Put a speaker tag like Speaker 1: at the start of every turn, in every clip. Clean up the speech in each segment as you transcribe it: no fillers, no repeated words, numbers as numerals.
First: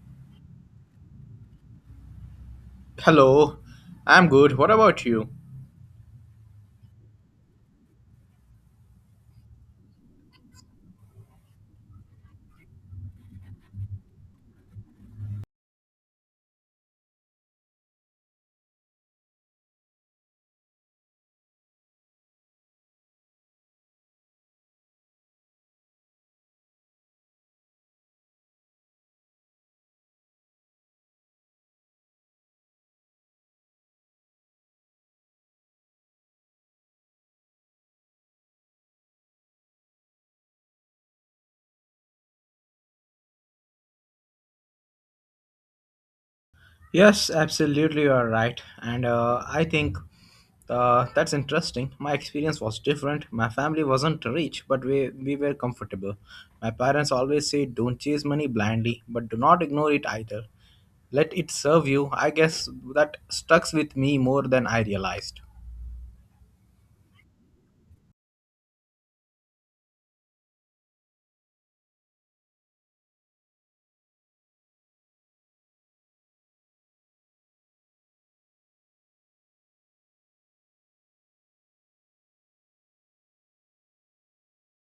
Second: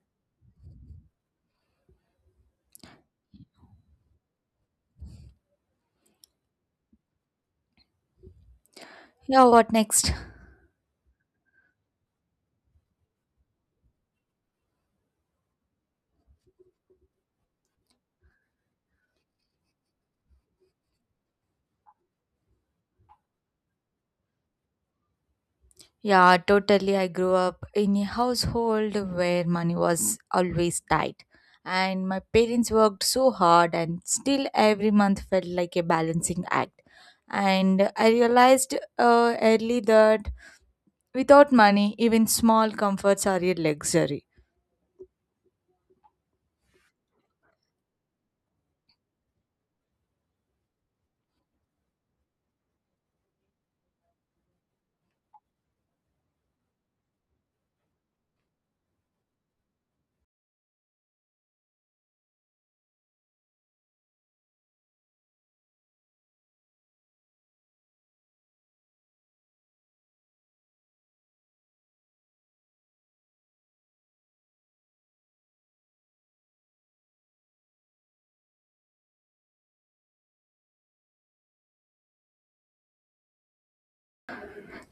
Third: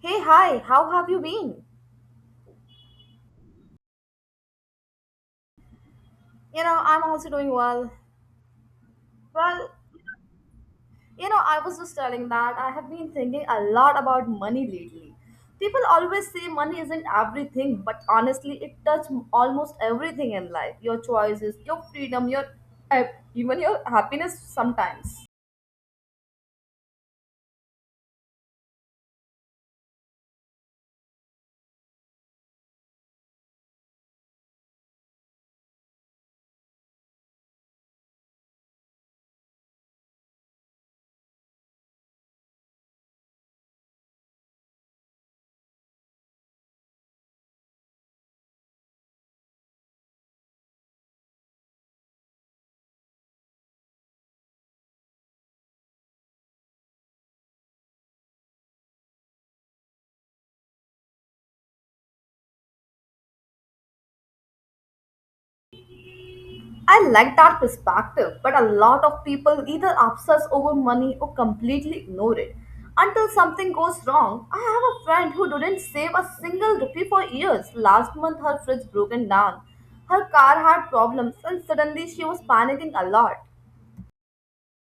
Speaker 1: Hey, hi, how have you been?
Speaker 2: Hello, I'm good. What about you?
Speaker 1: You know, I'm also doing well.
Speaker 3: Yeah,
Speaker 1: Well,
Speaker 3: what next?
Speaker 1: you know, I was just telling that I have been thinking a lot about money lately. People always say money isn't everything, but honestly, it touches almost everything in life your choices, your freedom, your eh, even your happiness sometimes.
Speaker 3: Yeah, totally. I grew up in a household where money was always tight. And my parents worked so hard, and still every month felt like a balancing act. And I realized early that without money, even small comforts are a luxury.
Speaker 2: Yes, absolutely, you are right. And I think that's interesting. My experience was different. My family wasn't rich, but we were comfortable. My parents always say, don't chase money blindly, but do not ignore it either. Let it serve you. I guess that stucks with me more than I realized.
Speaker 1: I like that perspective, but a lot of people either obsess over money or completely ignore it. Until something goes wrong, I have a friend who didn't save a single rupee for years. Last month, her fridge broken down. Her car had problems, and suddenly she was panicking a lot.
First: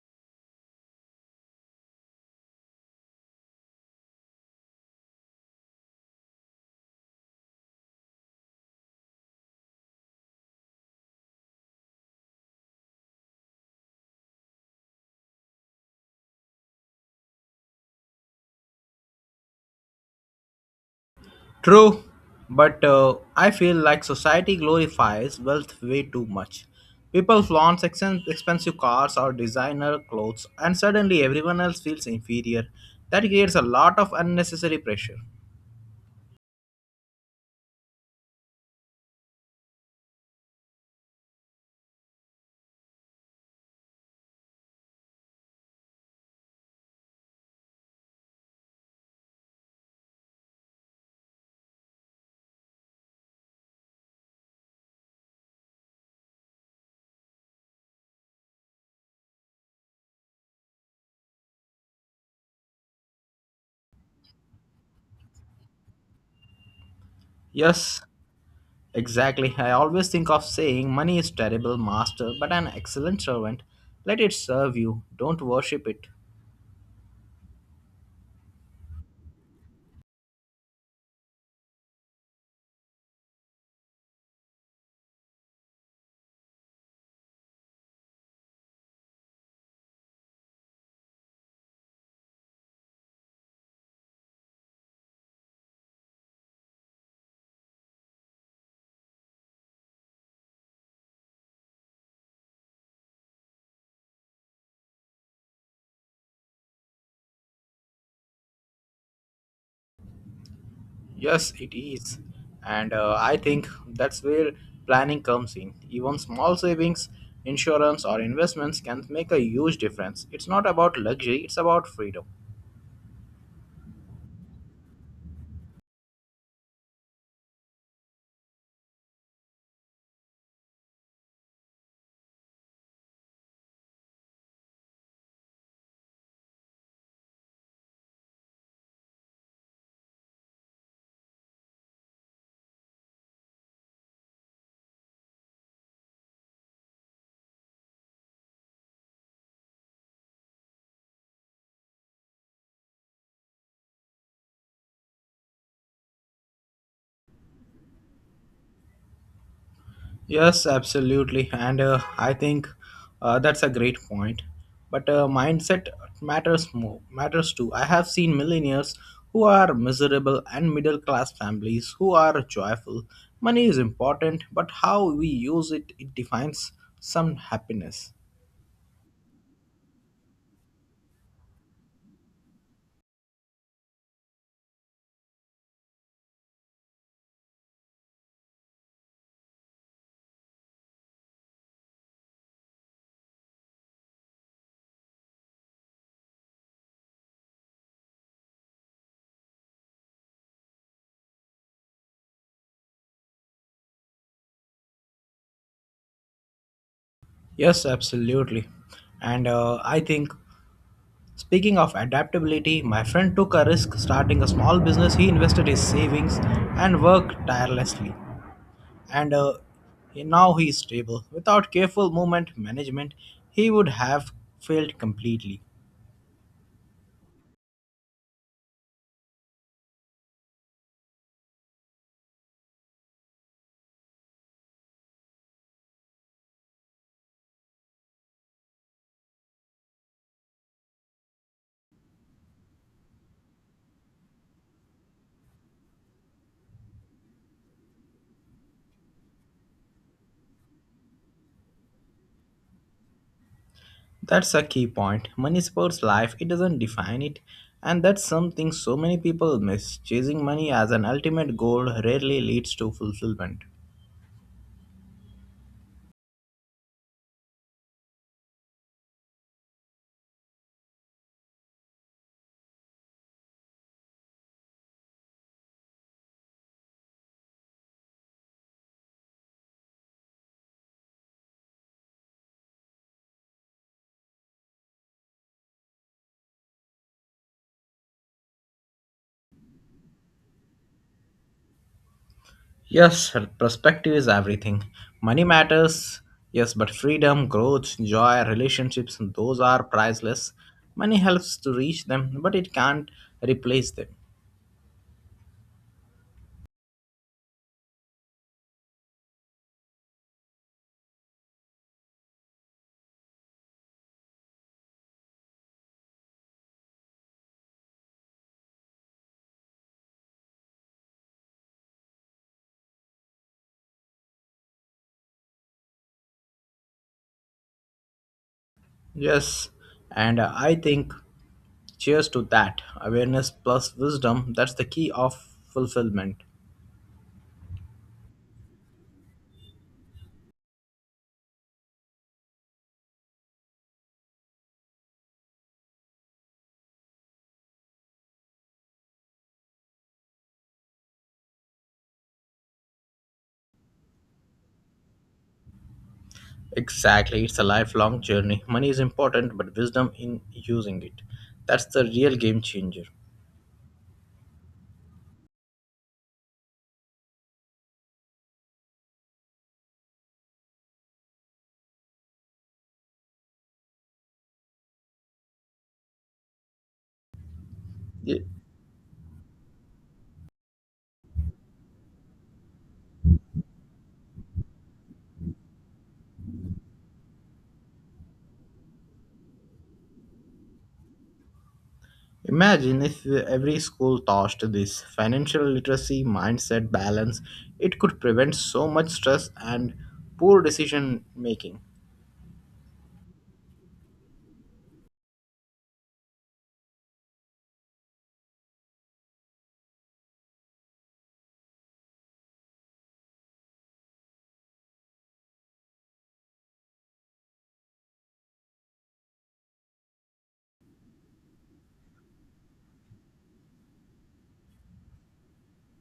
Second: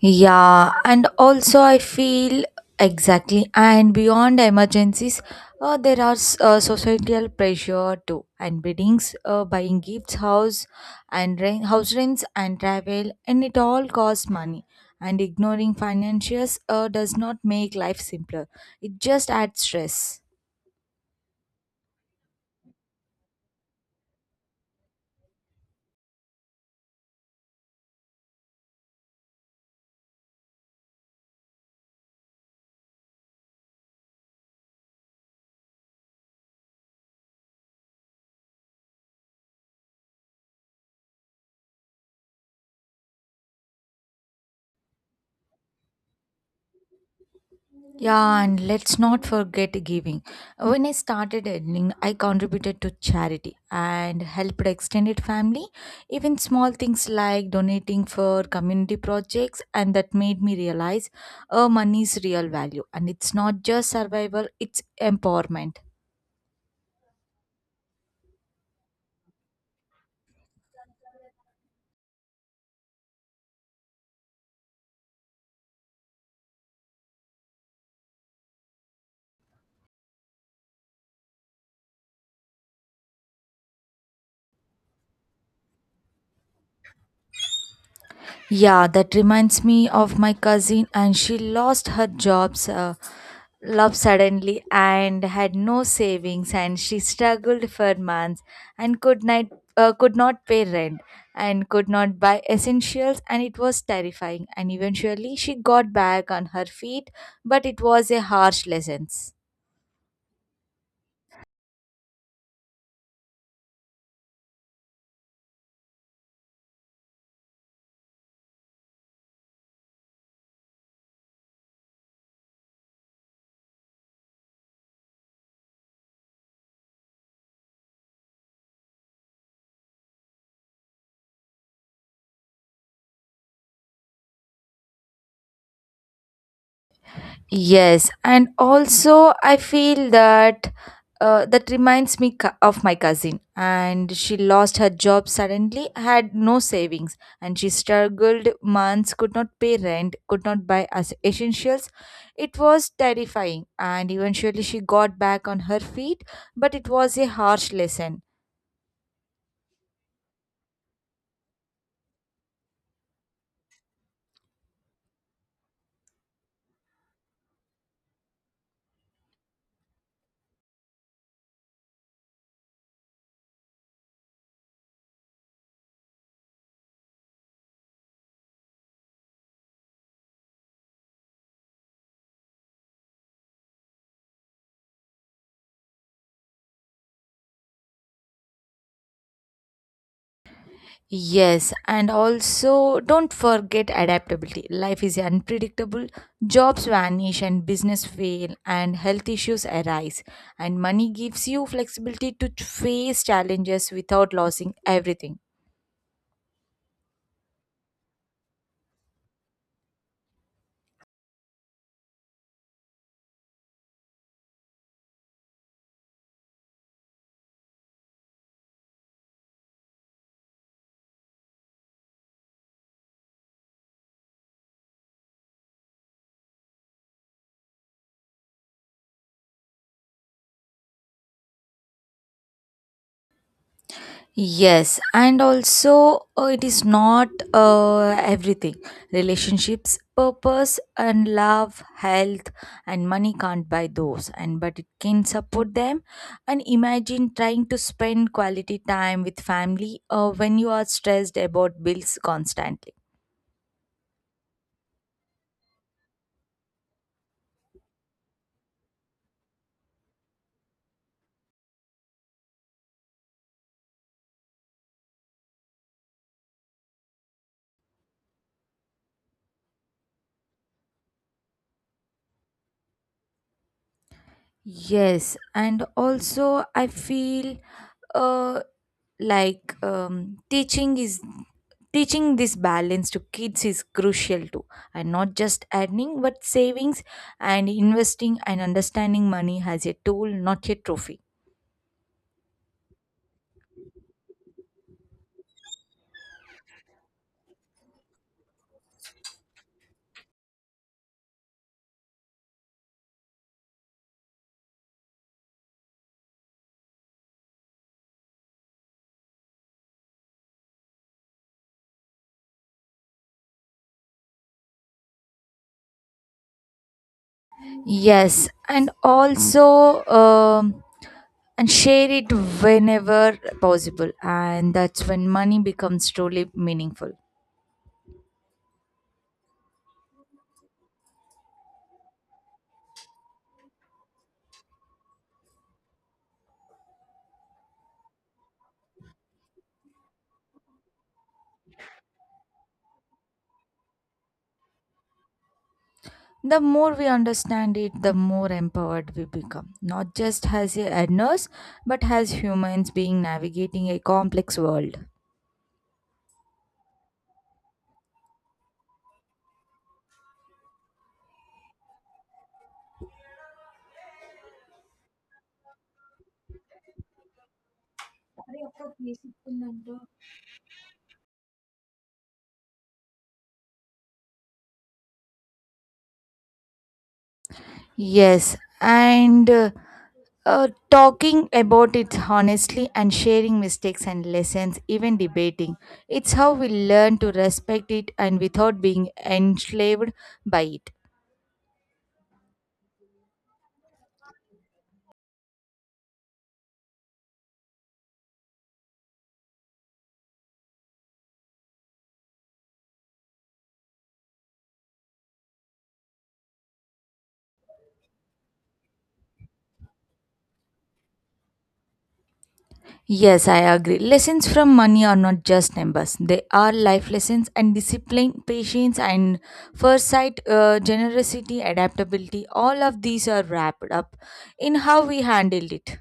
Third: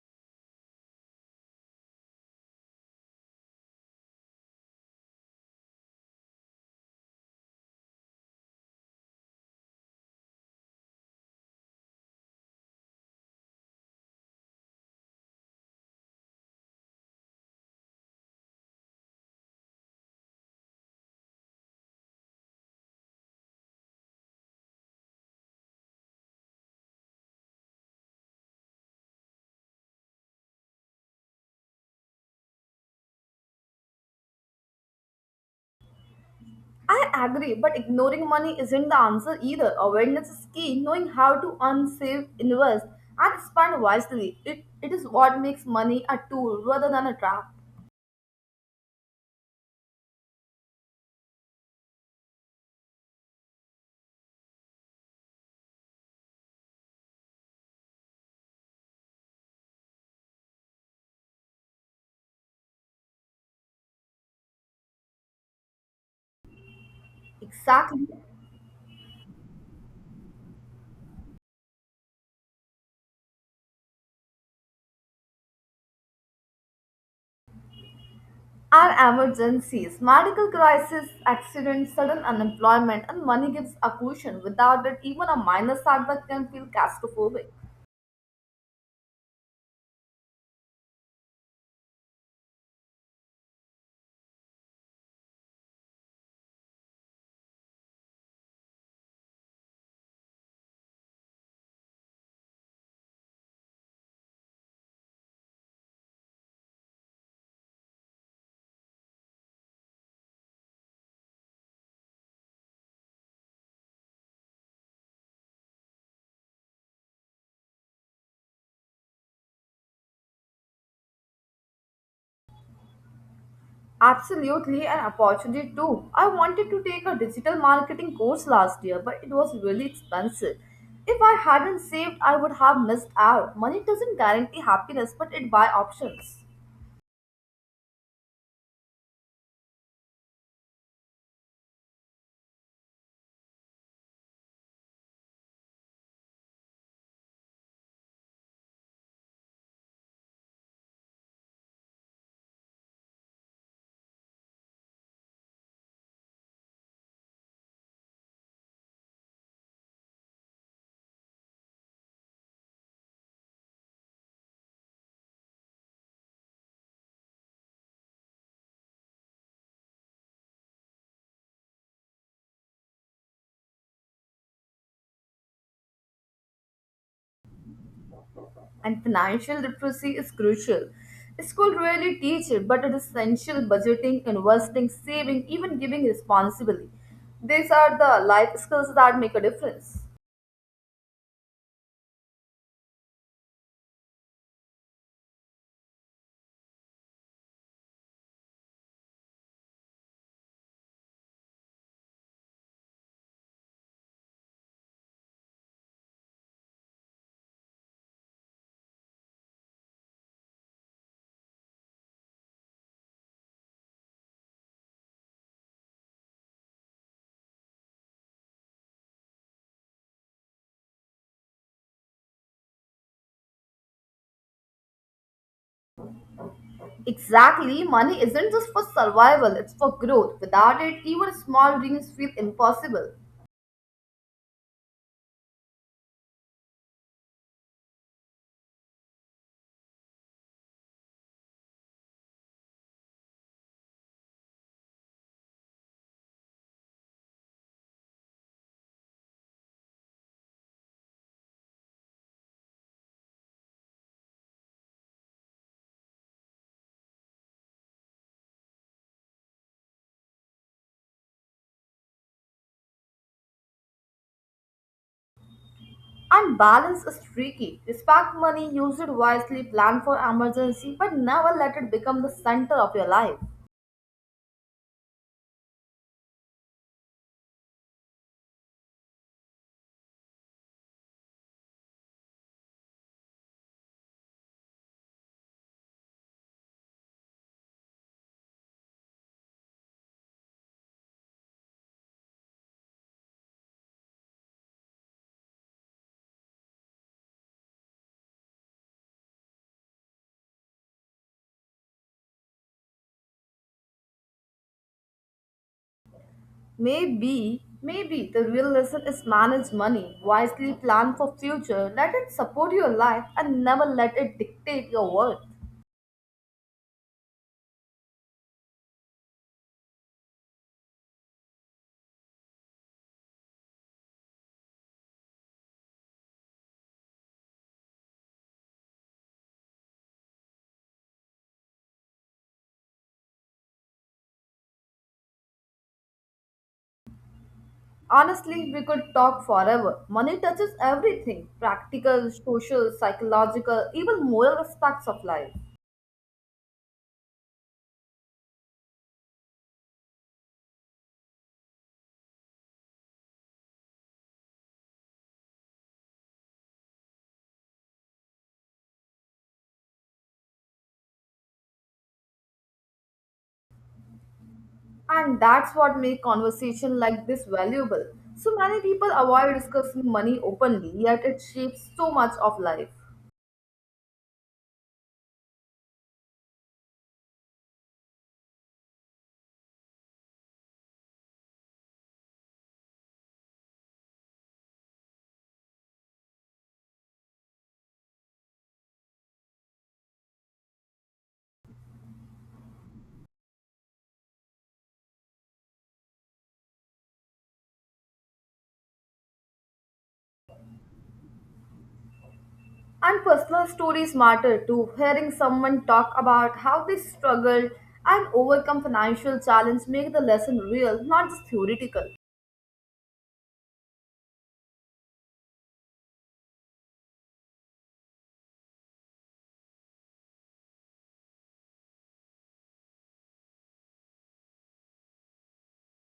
Speaker 3: Yeah, and also I feel exactly, and beyond emergencies, there are societal pressure too, and weddings, buying gifts, house and rent, house rents, and travel, and it all costs money. And ignoring financials does not make life simpler; it just adds stress.
Speaker 2: True, but I feel like society glorifies wealth way too much. People flaunt expensive cars or designer clothes, and suddenly everyone else feels inferior. That creates a lot of unnecessary pressure.
Speaker 1: I agree, but ignoring money isn't the answer either. Awareness is key. Knowing how to earn, save, invest, and spend wisely. It is what makes money a tool rather than a trap.
Speaker 3: Yeah, and let's not forget giving. When I started earning, I contributed to charity and helped extended family. Even small things like donating for community projects, and that made me realize money's real value. And it's not just survival, it's empowerment.
Speaker 2: Yes,
Speaker 1: Exactly.
Speaker 2: exactly. I always think of saying money is terrible master, but an excellent servant. Let it serve you, don't worship it.
Speaker 1: Our emergencies, medical crisis, accidents, sudden unemployment, and money gives occlusion. Without it, even a minor setback can feel claustrophobic.
Speaker 3: Yeah, that reminds me of my cousin, and she lost her jobs love suddenly and had no savings and she struggled for months and could not pay rent and could not buy essentials and it was terrifying and eventually she got back on her feet but it was a harsh lesson.
Speaker 2: Yes, it is. And I think that's where planning comes in. Even small savings, insurance, or investments can make a huge difference. It's not about luxury, it's about freedom.
Speaker 1: Absolutely an opportunity too. I wanted to take a digital marketing course last year, but it was really expensive. If I hadn't saved, I would have missed out. Money doesn't guarantee happiness, but it buys options.
Speaker 3: Yes, and also I feel that that reminds me of my cousin, and she lost her job suddenly, had no savings, and she struggled months, could not pay rent, could not buy as essentials. It was terrifying, and eventually she got back on her feet, but it was a harsh lesson.
Speaker 2: Yes, absolutely. And I think that's a great point. But mindset matters more, matters too. I have seen millionaires who are miserable and middle class families who are joyful. Money is important, but how we use it, it defines some happiness.
Speaker 1: And financial literacy is crucial. School rarely teach it, but it is essential budgeting, investing, saving, even giving responsibly. These are the life skills that make a difference.
Speaker 3: Yes, and also don't forget adaptability. Life is unpredictable, jobs vanish, and business fail, and health issues arise. And money gives you flexibility to face challenges without losing everything.
Speaker 2: Yes, absolutely. And I think, speaking of adaptability, my friend took a risk starting a small business. He invested his savings and worked tirelessly. And uh, Now he is stable. Without careful movement management, he would have failed completely.
Speaker 1: Exactly, money isn't just for survival, it's for growth. Without it, even small dreams feel impossible.
Speaker 3: Yes, and also it is not everything. Relationships, purpose, and love, health, and money can't buy those. And but it can support them. And imagine trying to spend quality time with family when you are stressed about bills constantly.
Speaker 2: That's a key point. Money supports life, it doesn't define it. And that's something so many people miss. Chasing money as an ultimate goal rarely leads to fulfillment.
Speaker 1: And balance is tricky. Respect money, use it wisely, plan for emergency, but never let it become the center of your life.
Speaker 3: Yes, and also I feel uh, like teaching is teaching this balance to kids is crucial too, and not just earning but savings and investing and understanding money as a tool, not a trophy.
Speaker 2: Yes, perspective is everything. Money matters, yes, but freedom, growth, joy, relationships, those are priceless. Money helps to reach them, but it can't replace them.
Speaker 1: Maybe, maybe the real lesson is manage money, wisely plan for future, let it support your life and never let it dictate your worth.
Speaker 3: Yes, and also and share it whenever possible, and that's when money becomes truly meaningful.
Speaker 2: Yes, and I think cheers to that. Awareness plus wisdom, that's the key of fulfillment.
Speaker 1: Honestly, we could talk forever. Money touches everything, practical, social, psychological, even moral aspects of life.
Speaker 3: The more we understand it, the more empowered we become, not just as a nurse, but as humans being navigating a complex world.
Speaker 2: Exactly, it's a lifelong journey. Money is important, but wisdom in using it. That's the real game changer.
Speaker 1: And that's what makes conversation like this valuable. So many people avoid discussing money openly, yet it shapes so much of life.
Speaker 2: Y-
Speaker 3: Yes, and talking about it honestly and sharing mistakes and lessons, even debating, it's how we learn to respect it and without being enslaved by it.
Speaker 2: Imagine if every school taught this financial literacy mindset balance, it could prevent so much stress and poor decision making.
Speaker 1: And personal stories matter too. Hearing someone talk about how they struggled and overcome financial challenge make the lesson real, not just theoretical.
Speaker 3: Yes, I agree. Lessons from money are not just numbers. They are life lessons and discipline, patience, and foresight, generosity, adaptability. All of these are wrapped up in how we handled it.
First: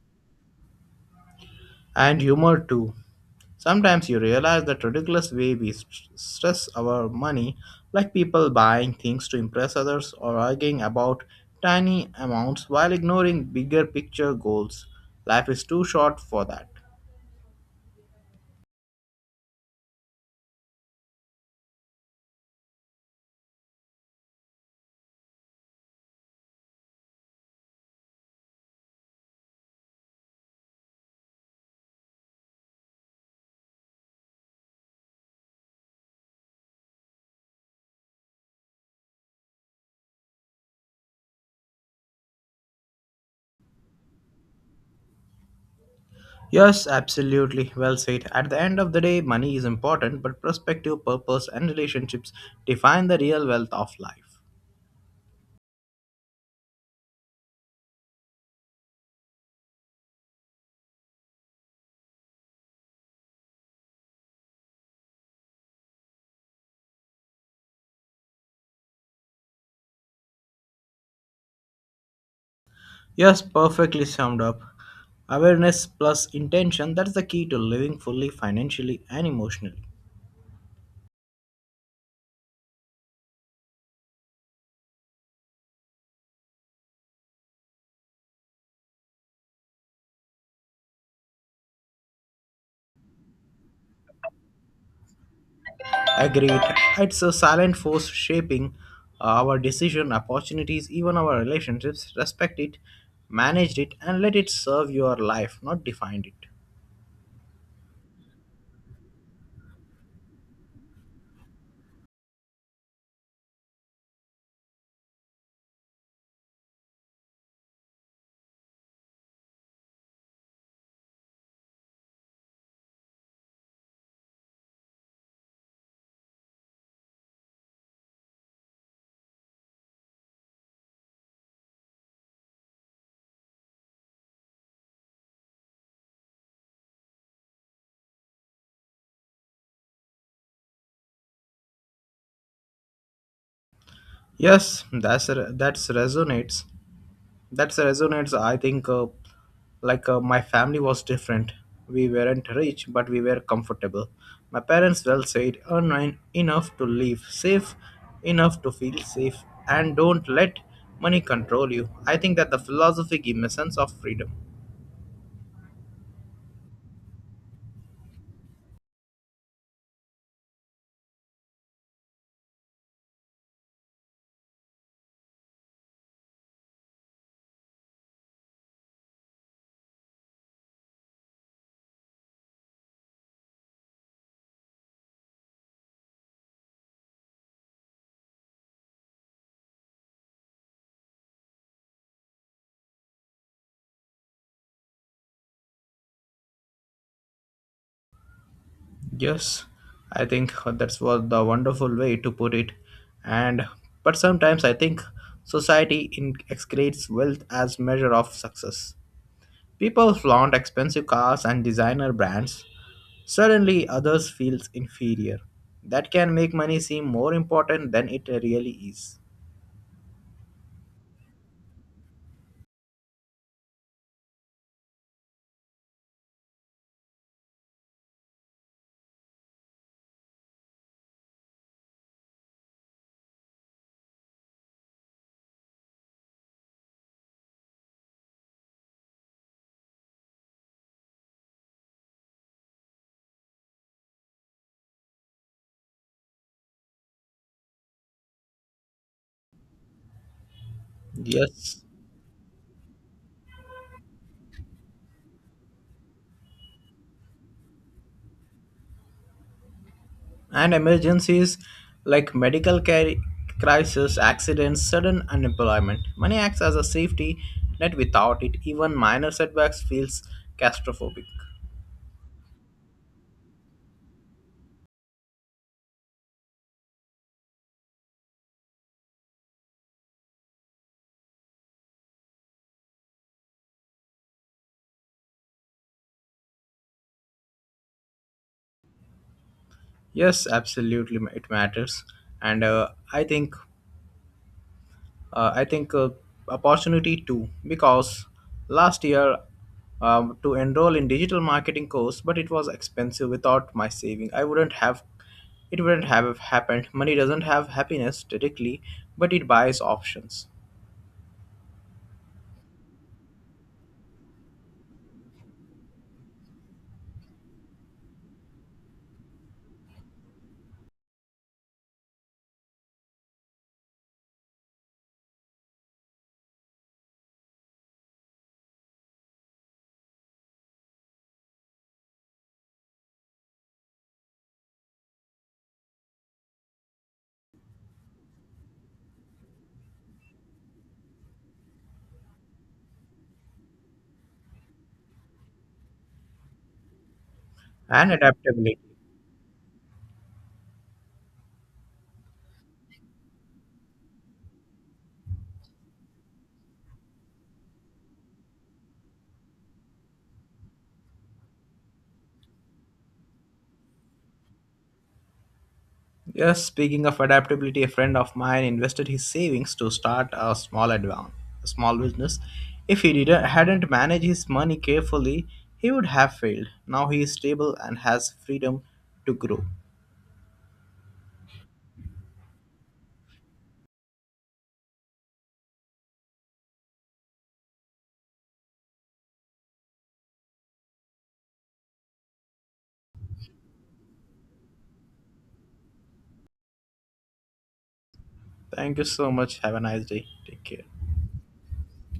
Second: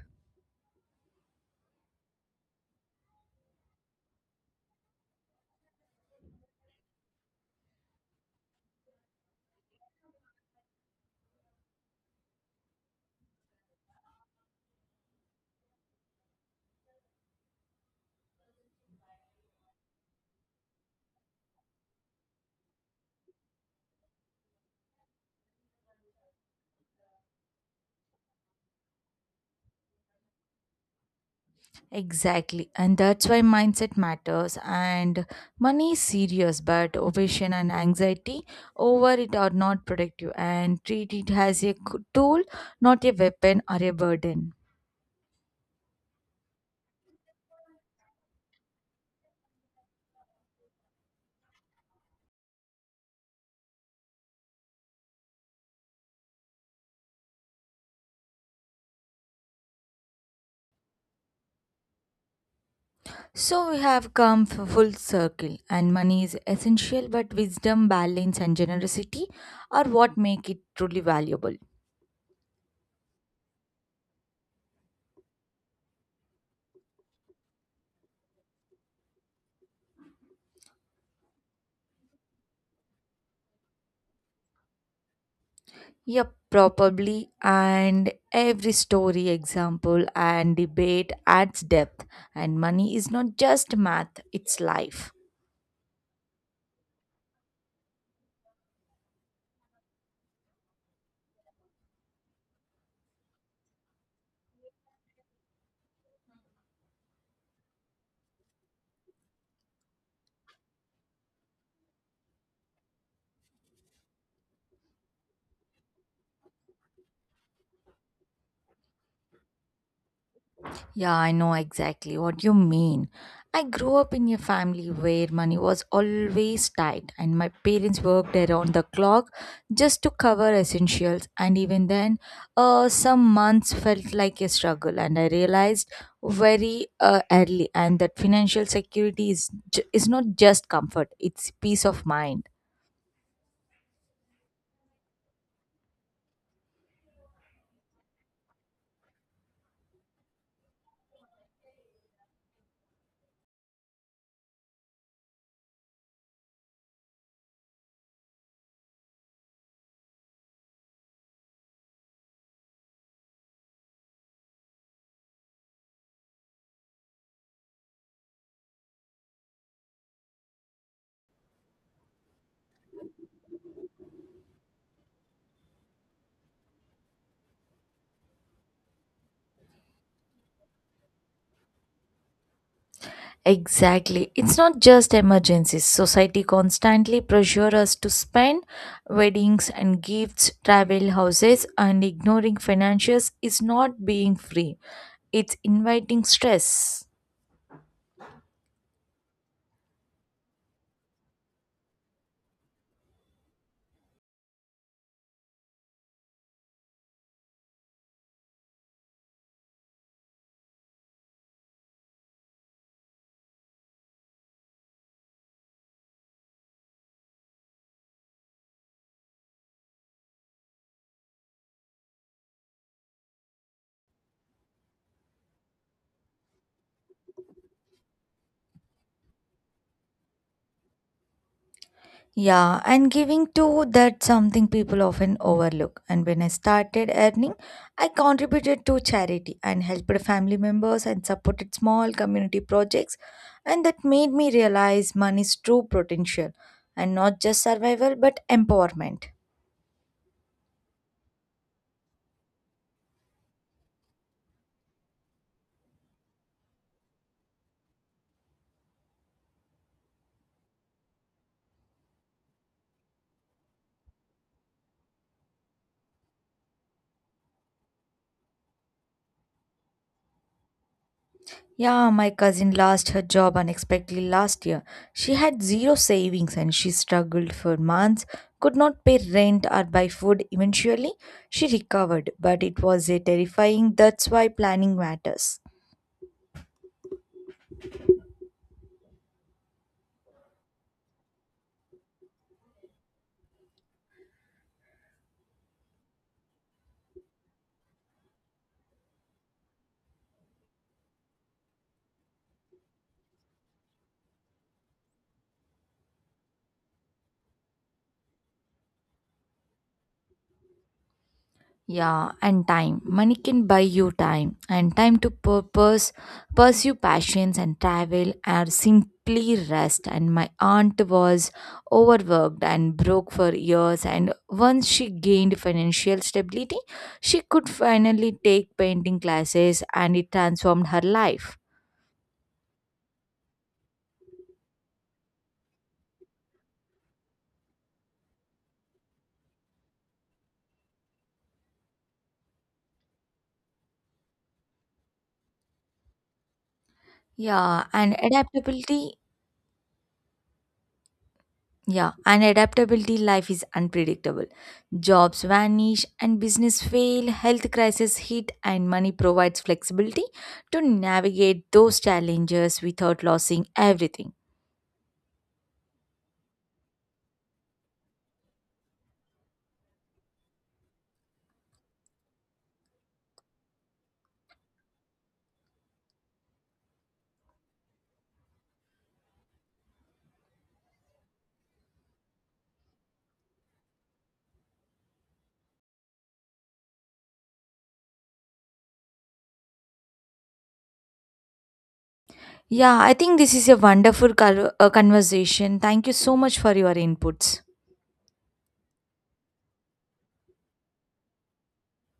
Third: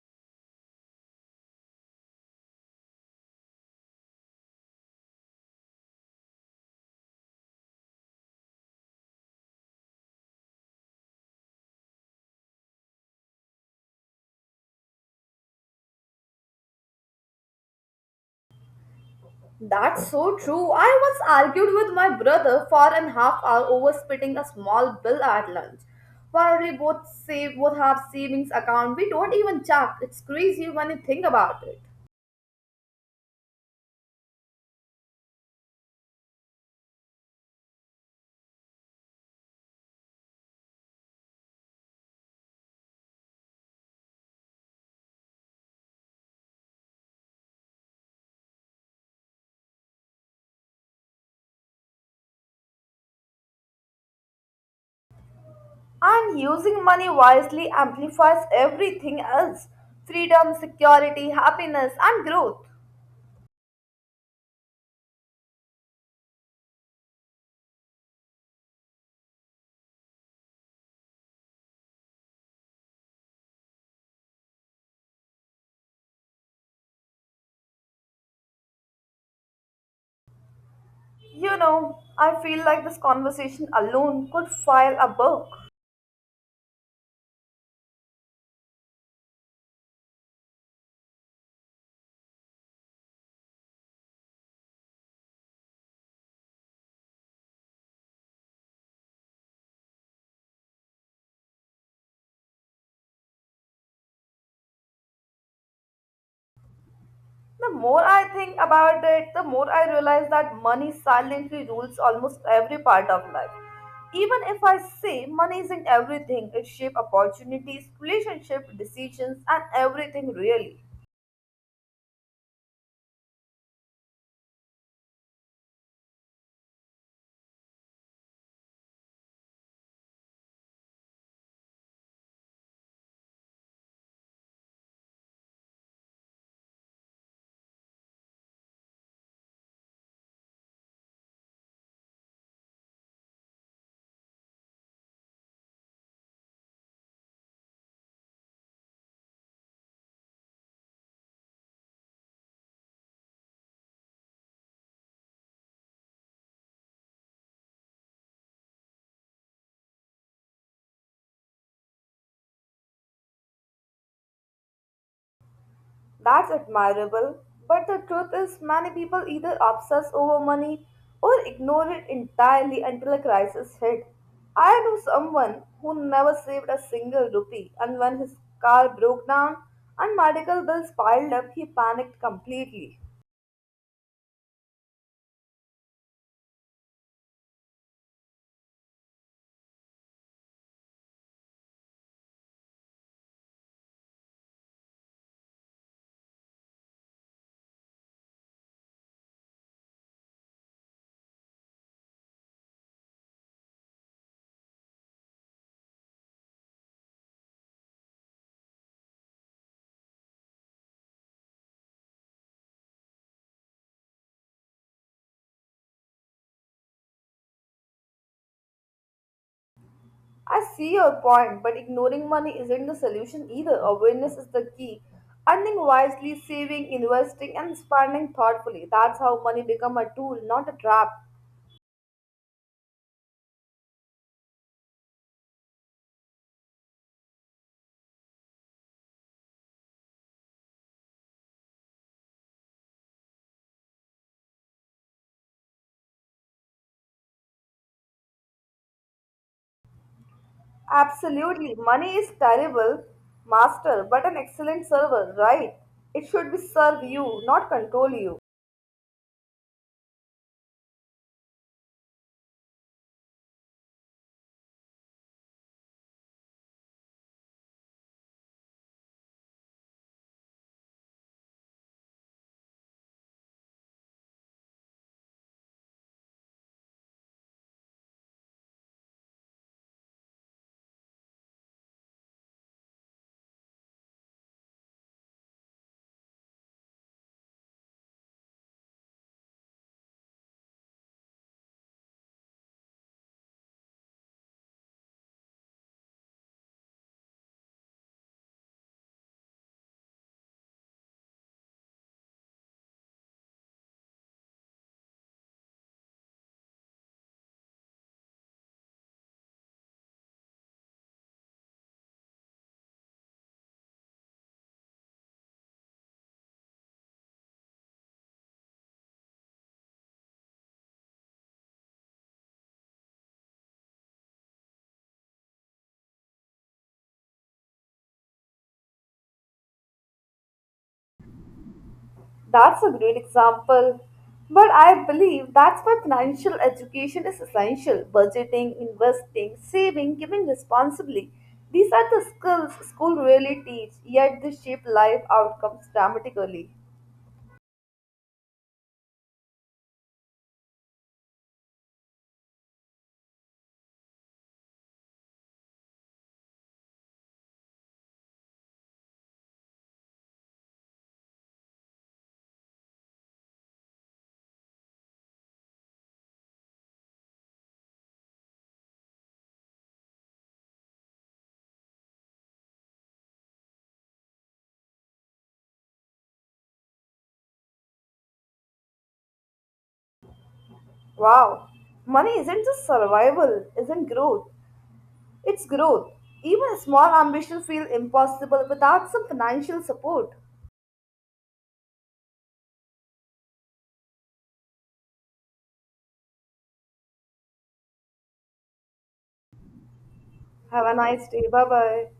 Speaker 2: And humor too. Sometimes you realize that ridiculous way we stress our money, like people buying things to impress others or arguing about tiny amounts while ignoring bigger picture goals. Life is too short for that.
Speaker 1: That's so true. I once argued with my brother for an half hour over splitting a small bill at lunch. While we both save both have savings account, we don't even check. It's crazy when you think about it.
Speaker 3: Exactly. And that's why mindset matters. And money is serious, but obsession and anxiety over it are not productive, and treat it as a tool, not a weapon or a burden.
Speaker 2: Yes, absolutely. Well said. At the end of the day, money is important, but perspective, purpose, and relationships define the real wealth of life.
Speaker 1: And using money wisely amplifies everything else. Freedom, security, happiness and growth.
Speaker 3: So we have come full circle, and money is essential, but wisdom, balance, and generosity are what make it truly valuable.
Speaker 2: Yes, perfectly summed up. Awareness plus intention that's the key to living fully financially and emotionally.
Speaker 1: You know, I feel like this conversation alone could file a book.
Speaker 3: Yep, probably. And every story, example, and debate adds depth. And money is not just math, it's life.
Speaker 2: Agreed. It's a silent force shaping our decision, opportunities, even our relationships. Respect it, manage it, and let it serve your life, not define it.
Speaker 1: The more I think about it, the more I realize that money silently rules almost every part of life. Even if I say money is in everything, it shapes opportunities, relationships, decisions, and everything really.
Speaker 3: Yeah, I know exactly what you mean. I grew up in a family where money was always tight, and my parents worked around the clock just to cover essentials. And even then, some months felt like a struggle, and I realized very early and that financial security is not just comfort; it's peace of mind.
Speaker 2: Yes, that's resonates. That resonates. I think, my family was different. We weren't rich, but we were comfortable. My parents well said, earn enough to live, save enough to feel safe, and don't let money control you. I think that the philosophy gives me a sense of freedom.
Speaker 1: That's admirable, but the truth is, many people either obsess over money or ignore it entirely until a crisis hit. I knew someone who never saved a single rupee, and when his car broke down and medical bills piled up, he panicked completely.
Speaker 3: Exactly. It's not just emergencies. Society constantly pressure us to spend weddings and gifts, travel houses, and ignoring financials is not being free. It's inviting stress.
Speaker 2: Yes, I think that's what the wonderful way to put it. And but sometimes I think society excretes wealth as measure of success. People flaunt expensive cars and designer brands. Suddenly, others feel inferior. That can make money seem more important than it really is.
Speaker 1: I see your point, but ignoring money isn't the solution either. Awareness is the key. Earning wisely, saving, investing, and spending thoughtfully. That's how money become a tool, not a trap.
Speaker 3: Yeah, and giving too, that's something people often overlook. And when I started earning, I contributed to charity and helped family members and supported small community projects. And that made me realize money's true potential and not just survival but empowerment.
Speaker 1: Absolutely.
Speaker 2: Yes.
Speaker 1: Money is terrible master, but an excellent server, right? It should be serve you, not control you.
Speaker 2: And emergencies like medical care crisis, accidents, sudden unemployment. Money acts as a safety net without it. Even minor setbacks feels claustrophobic.
Speaker 3: Yeah, my cousin lost her job unexpectedly last year. She had zero savings and she struggled for months, could not pay rent or buy food. Eventually, she recovered, but it was a terrifying, that's why planning matters.
Speaker 2: Yes, absolutely, it matters. And I think Opportunity too, because last year to enroll in digital marketing course, but it was expensive. Without my saving, I wouldn't have. It wouldn't have happened. Money doesn't have happiness directly, but it buys options
Speaker 3: Yeah, and time. Money can buy you time and time to purpose, pursue passions and travel or simply rest. And my aunt was overworked and broke for years. And once she gained financial stability, she could finally take painting classes and it transformed her life.
Speaker 1: That's a great example. But I believe that's why financial education is essential. Budgeting, investing, saving, giving responsibly. These are the skills school really teach, yet they shape life outcomes dramatically.
Speaker 3: Yeah,
Speaker 2: and
Speaker 3: and
Speaker 2: adaptability.
Speaker 3: adaptability. Yeah, and adaptability, life is unpredictable. Jobs vanish and business fail, health crisis hit and money provides flexibility to navigate those challenges without losing everything.
Speaker 2: Yes, speaking of adaptability, a friend of mine invested his savings to start a small advance, a small business. If he didn't hadn't managed his money carefully, he would have failed. Now he is stable and has freedom to grow.
Speaker 1: Wow. Money isn't just survival, isn't growth. It's growth. Even small ambitions feel impossible without some financial support.
Speaker 3: Yeah, I think this is a wonderful conversation. Thank you so much for your inputs.
Speaker 2: Thank you so much. Have a nice day. Take care.
Speaker 1: Have a nice day. Bye bye.